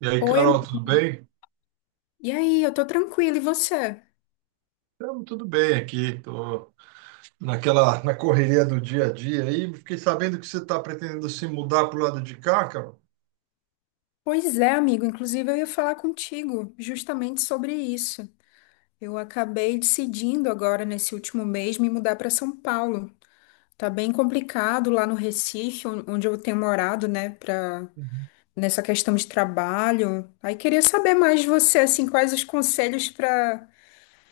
E aí, Oi, Carol, amigo. tudo bem? E aí, eu tô tranquila, e você? Tamo tudo bem aqui. Tô naquela na correria do dia a dia aí. Fiquei sabendo que você está pretendendo se mudar pro lado de cá, Carol. Pois é, amigo. Inclusive, eu ia falar contigo justamente sobre isso. Eu acabei decidindo agora, nesse último mês, me mudar para São Paulo. Tá bem complicado lá no Recife, onde eu tenho morado, né, pra... Uhum. nessa questão de trabalho. Aí queria saber mais de você, assim, quais os conselhos para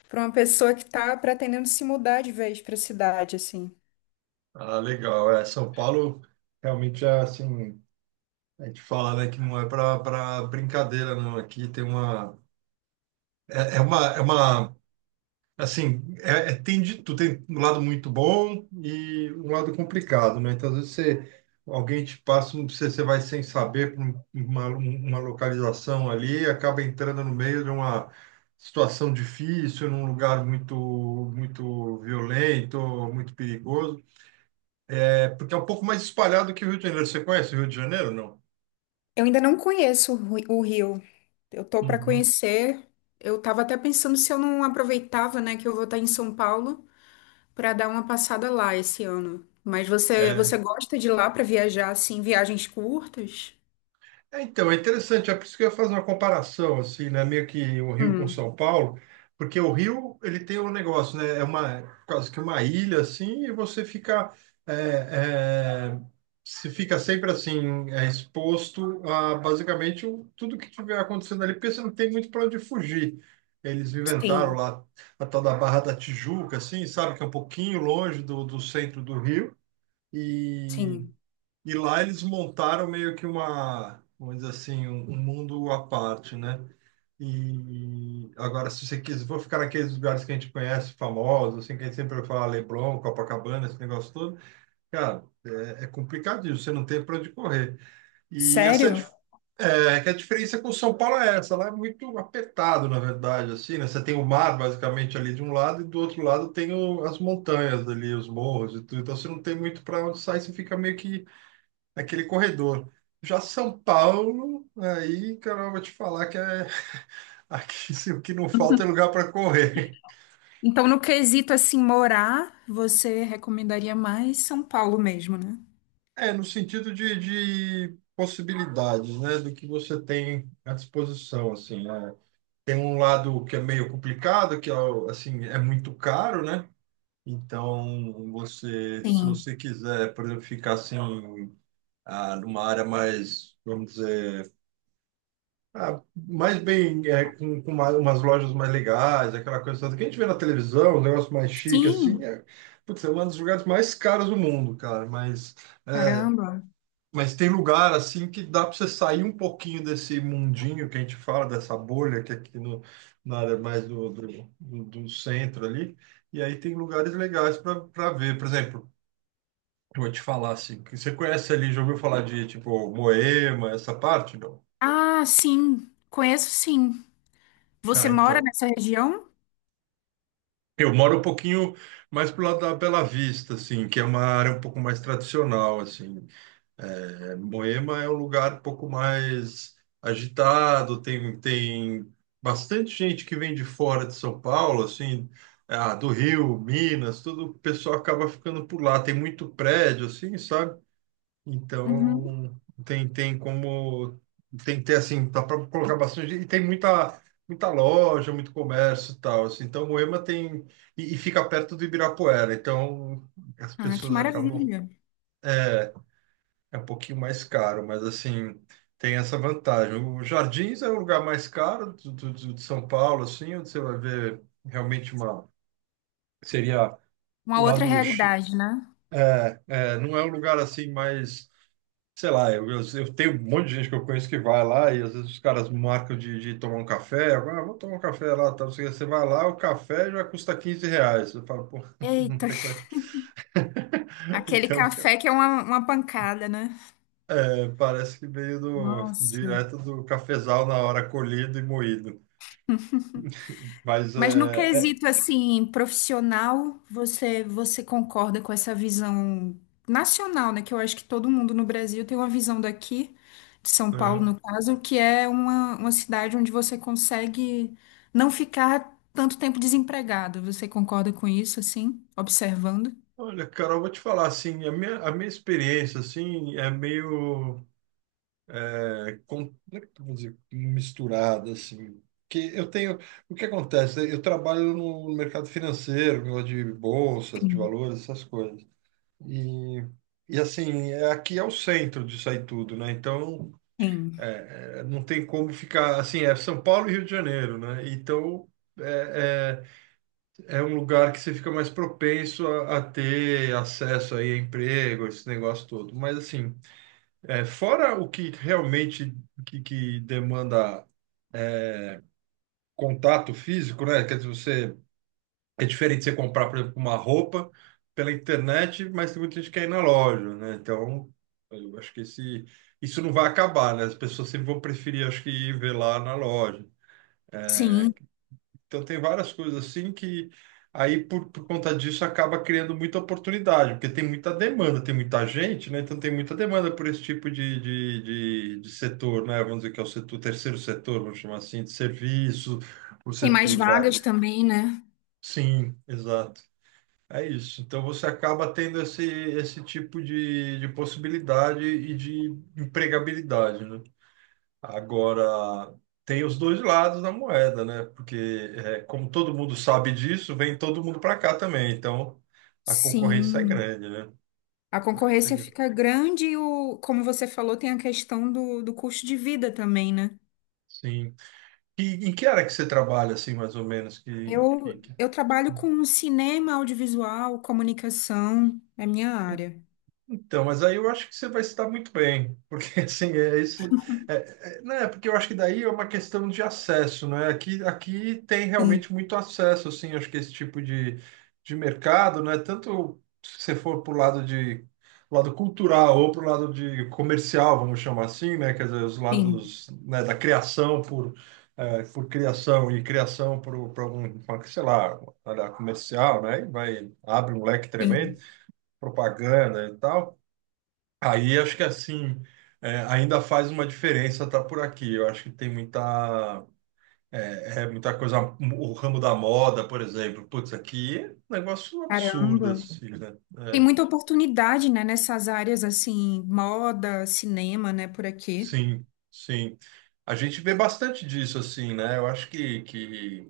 para uma pessoa que tá pretendendo se mudar de vez para a cidade, assim. Ah, legal. É, São Paulo realmente é assim. A gente fala, né, que não é para brincadeira, não. Aqui tem uma é uma assim, tem de tudo, tem um lado muito bom e um lado complicado, né? Então, às vezes você, alguém te passa, você, você vai sem saber pra uma localização ali, e acaba entrando no meio de uma situação difícil, num lugar muito, muito violento, muito perigoso. É porque é um pouco mais espalhado que o Rio de Janeiro. Você conhece o Rio de Janeiro, não? Eu ainda não conheço o o Rio. Eu tô para Uhum. conhecer. Eu tava até pensando se eu não aproveitava, né, que eu vou estar em São Paulo para dar uma passada lá esse ano. Mas você gosta de ir lá para viajar assim, viagens curtas? É, então, é interessante, é por isso que eu ia fazer uma comparação, assim, né? Meio que o Rio com Hum, São Paulo, porque o Rio, ele tem um negócio, né? É uma, quase que uma ilha, assim, e você fica, é, é, se fica sempre, assim, exposto a, basicamente, tudo que tiver acontecendo ali, porque você não tem muito para onde fugir. Eles inventaram sim, lá a tal da Barra da Tijuca, assim, sabe? Que é um pouquinho longe do, do centro do Rio, E sim. e lá eles montaram meio que uma, vamos dizer assim, um mundo à parte, né? E agora, se você quiser, vou ficar naqueles lugares que a gente conhece, famosos, assim, que a gente sempre fala Leblon, Copacabana, esse negócio todo. Cara, é complicadinho, você não tem para onde correr. E essa é, a Sério? dif- é é que a diferença com São Paulo é essa, lá é muito apertado, na verdade, assim, né? Você tem o mar, basicamente, ali de um lado, e do outro lado tem o- as montanhas ali, os morros e tudo. Então, você não tem muito para onde sair, você fica meio que naquele corredor. Já São Paulo, aí, cara, eu vou te falar que é aqui se o que não falta é lugar para correr. Então, no quesito assim morar, você recomendaria mais São Paulo mesmo, né? É, no sentido de possibilidades, né, do que você tem à disposição, assim, né? Tem um lado que é meio complicado, que é, assim, é muito caro, né? Então, você, se Sim. você quiser, por exemplo, ficar assim, numa área mais, vamos dizer, ah, mais bem é, com umas lojas mais legais, aquela coisa toda que a gente vê na televisão, um negócio mais chique assim, Sim. é, putz, é um dos lugares mais caros do mundo, cara. Mas, Caramba. mas tem lugar assim que dá para você sair um pouquinho desse mundinho que a gente fala, dessa bolha que é aqui no, na área mais do centro ali. E aí tem lugares legais para ver. Por exemplo, eu vou te falar assim, que você conhece ali, já ouviu falar de tipo Moema, essa parte, não? Ah, sim. Conheço sim. Você Ah, mora então. nessa região? Eu moro um pouquinho mais pro lado da Bela Vista, assim, que é uma área um pouco mais tradicional, assim. É, Moema é um lugar um pouco mais agitado, tem bastante gente que vem de fora de São Paulo, assim, ah, do Rio, Minas, tudo, o pessoal acaba ficando por lá. Tem muito prédio, assim, sabe? Uhum. Então, tem como, tem que ter assim, dá para colocar bastante, e tem muita, muita loja, muito comércio e tal, assim. Então, Moema tem, e fica perto do Ibirapuera, então as Ah, que pessoas acabam, maravilha. é um pouquinho mais caro, mas assim, tem essa vantagem. O Jardins é o lugar mais caro de São Paulo, assim, onde você vai ver realmente uma, seria Uma o outra lado, realidade, né? Não é um lugar assim mais sei lá, eu tenho um monte de gente que eu conheço que vai lá e às vezes os caras marcam de tomar um café. Ah, vou tomar um café lá, tá? Você, você vai lá, o café já custa R$ 15. Eu falo, pô, não Eita, tem coisa. aquele Então, cara, café que é uma pancada, né? é, parece que veio do, Nossa. direto do cafezal na hora colhido e moído. Mas Mas no quesito assim, profissional, você concorda com essa visão nacional, né? Que eu acho que todo mundo no Brasil tem uma visão daqui, de São Paulo, uhum. no caso, que é uma cidade onde você consegue não ficar tanto tempo desempregado. Você concorda com isso, assim, observando? Olha, Carol, vou te falar assim, a minha experiência assim é meio é com, como é que eu vou dizer, misturada, assim. Que eu tenho, o que acontece? Eu trabalho no mercado financeiro, negócio de bolsas, de Sim. valores, essas coisas. E, e assim, aqui é o centro disso aí tudo, né? Então, Sim. Não tem como ficar, assim, é São Paulo e Rio de Janeiro, né? Então, é, é um lugar que você fica mais propenso a ter acesso aí a emprego, esse negócio todo. Mas, assim, é, fora o que realmente que demanda contato físico, né? Quer dizer, você é diferente de você comprar, por exemplo, uma roupa pela internet, mas tem muita gente que quer ir na loja, né? Então, eu acho que esse isso não vai acabar, né? As pessoas sempre vão preferir, acho que ir ver lá na loja. Sim. Então, tem várias coisas assim que aí por conta disso acaba criando muita oportunidade, porque tem muita demanda, tem muita gente, né? Então, tem muita demanda por esse tipo de setor, né? Vamos dizer que é o setor, terceiro setor, vamos chamar assim, de serviço, o Tem mais setor, vari- vagas também, né? sim, exato. É isso. Então você acaba tendo esse tipo de possibilidade e de empregabilidade, né? Agora, tem os dois lados da moeda, né? Porque, é, como todo mundo sabe disso, vem todo mundo para cá também. Então, a concorrência é Sim. grande, né? A A concorrência é concorrência grande. fica grande e, o, como você falou, tem a questão do, do custo de vida também, né? Sim. E em que área que você trabalha, assim, mais ou menos? Eu, eu trabalho com cinema, audiovisual, comunicação, é minha área. Então, mas aí eu acho que você vai se dar muito bem, porque assim, é esse. É, né, porque eu acho que daí é uma questão de acesso, né? Aqui tem Sim, realmente muito acesso, assim, acho que esse tipo de mercado, né? Tanto se você for para o lado de lado cultural ou para o lado de comercial, vamos chamar assim, né? Quer dizer, os sim, lados, né, da criação por, é, por criação e criação por algum, sei lá, área comercial, né? E vai, abre um leque tremendo, sim. propaganda e tal. Aí acho que assim é, ainda faz uma diferença estar por aqui. Eu acho que tem muita é, é muita coisa. O ramo da moda, por exemplo, putz, aqui é um negócio absurdo Caramba. assim, né? Tem É, muita oportunidade, né, nessas áreas assim, moda, cinema, né, por aqui. sim, sim. A gente vê bastante disso assim, né? Eu acho que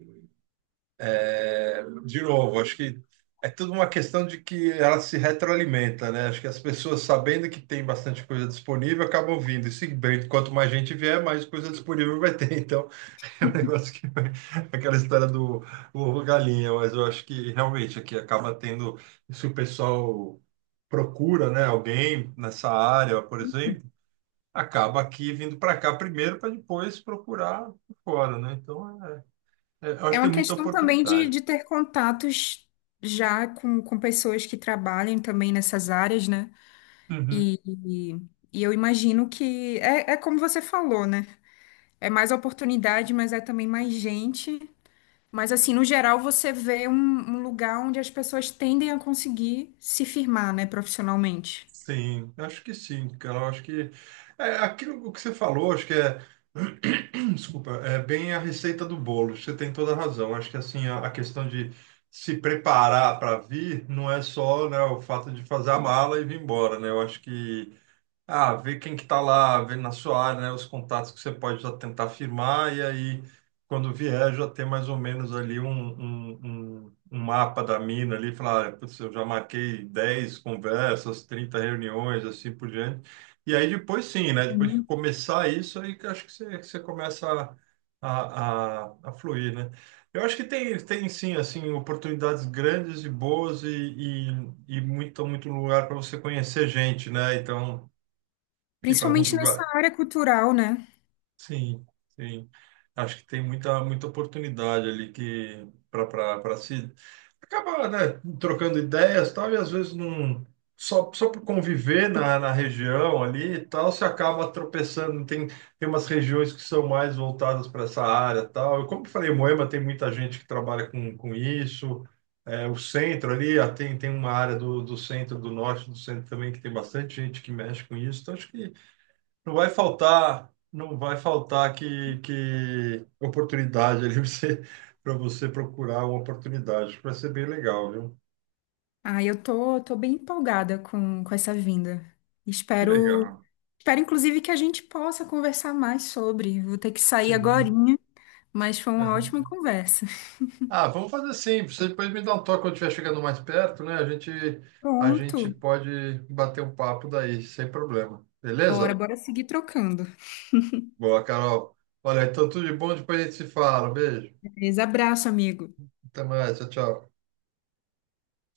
é, de novo, acho que é tudo uma questão de que ela se retroalimenta, né? Acho que as pessoas, sabendo que tem bastante coisa disponível, acabam vindo. E se bem, quanto mais gente vier, mais coisa disponível vai ter. É um negócio que vai- aquela história do ovo galinha, mas eu acho que realmente aqui acaba tendo, se o pessoal procura, né, alguém nessa área, por exemplo, acaba aqui vindo para cá primeiro para depois procurar fora, né? Então, eu É acho que uma tem muita questão também oportunidade. de ter contatos já com pessoas que trabalham também nessas áreas, né? Uhum. E, e eu imagino que é, é como você falou, né? É mais oportunidade, mas é também mais gente. Mas, assim, no geral, você vê um, um lugar onde as pessoas tendem a conseguir se firmar, né, profissionalmente. Sim, eu acho que sim, cara. Eu acho que é, aquilo que você falou, acho que é, desculpa, é bem a receita do bolo. Você tem toda a razão. Acho que assim a questão de se preparar para vir não é só, né, o fato de fazer a mala e vir embora, né? Eu acho que ah, ver quem que está lá, ver na sua área, né, os contatos que você pode já tentar firmar, e aí, quando vier, já ter mais ou menos ali um mapa da mina ali, falar, ah, putz, eu já marquei 10 conversas, 30 reuniões, assim por diante. E aí depois sim, né, depois que Sim. começar isso, aí que eu acho que você começa a fluir, né? Eu acho que tem, tem sim, assim, oportunidades grandes e boas e muito, muito lugar para você conhecer gente, né? Então ir para alguns Principalmente nessa lugares. área cultural, né? Sim, sim. Acho que tem muita, muita oportunidade ali que para se acaba, né, trocando ideias, e tal, e às vezes não só por conviver na, na região ali e tal, você acaba tropeçando. Tem umas regiões que são mais voltadas para essa área, e tal. Eu, como eu falei, Moema tem muita gente que trabalha com isso. É, o centro ali, ah, tem, tem uma área do, do centro, do norte, do centro também, que tem bastante gente que mexe com isso. Então, acho que não vai faltar, não vai faltar que oportunidade ali para você procurar uma oportunidade. Vai ser bem legal, viu? Ah, eu tô, tô bem empolgada com essa vinda. Que Espero, legal. espero, inclusive, que a gente possa conversar mais sobre. Vou ter que sair Sim. agorinha, mas foi uma ótima Aham. conversa. Ah, vamos fazer assim. Você depois me dá um toque quando estiver chegando mais perto, né? A gente Pronto. pode bater um papo daí, sem problema. Bora, Beleza? bora seguir trocando. Boa, Carol. Olha, então tudo de bom, depois a gente se fala. Beijo. Beleza, abraço, amigo. Até mais. Tchau, tchau.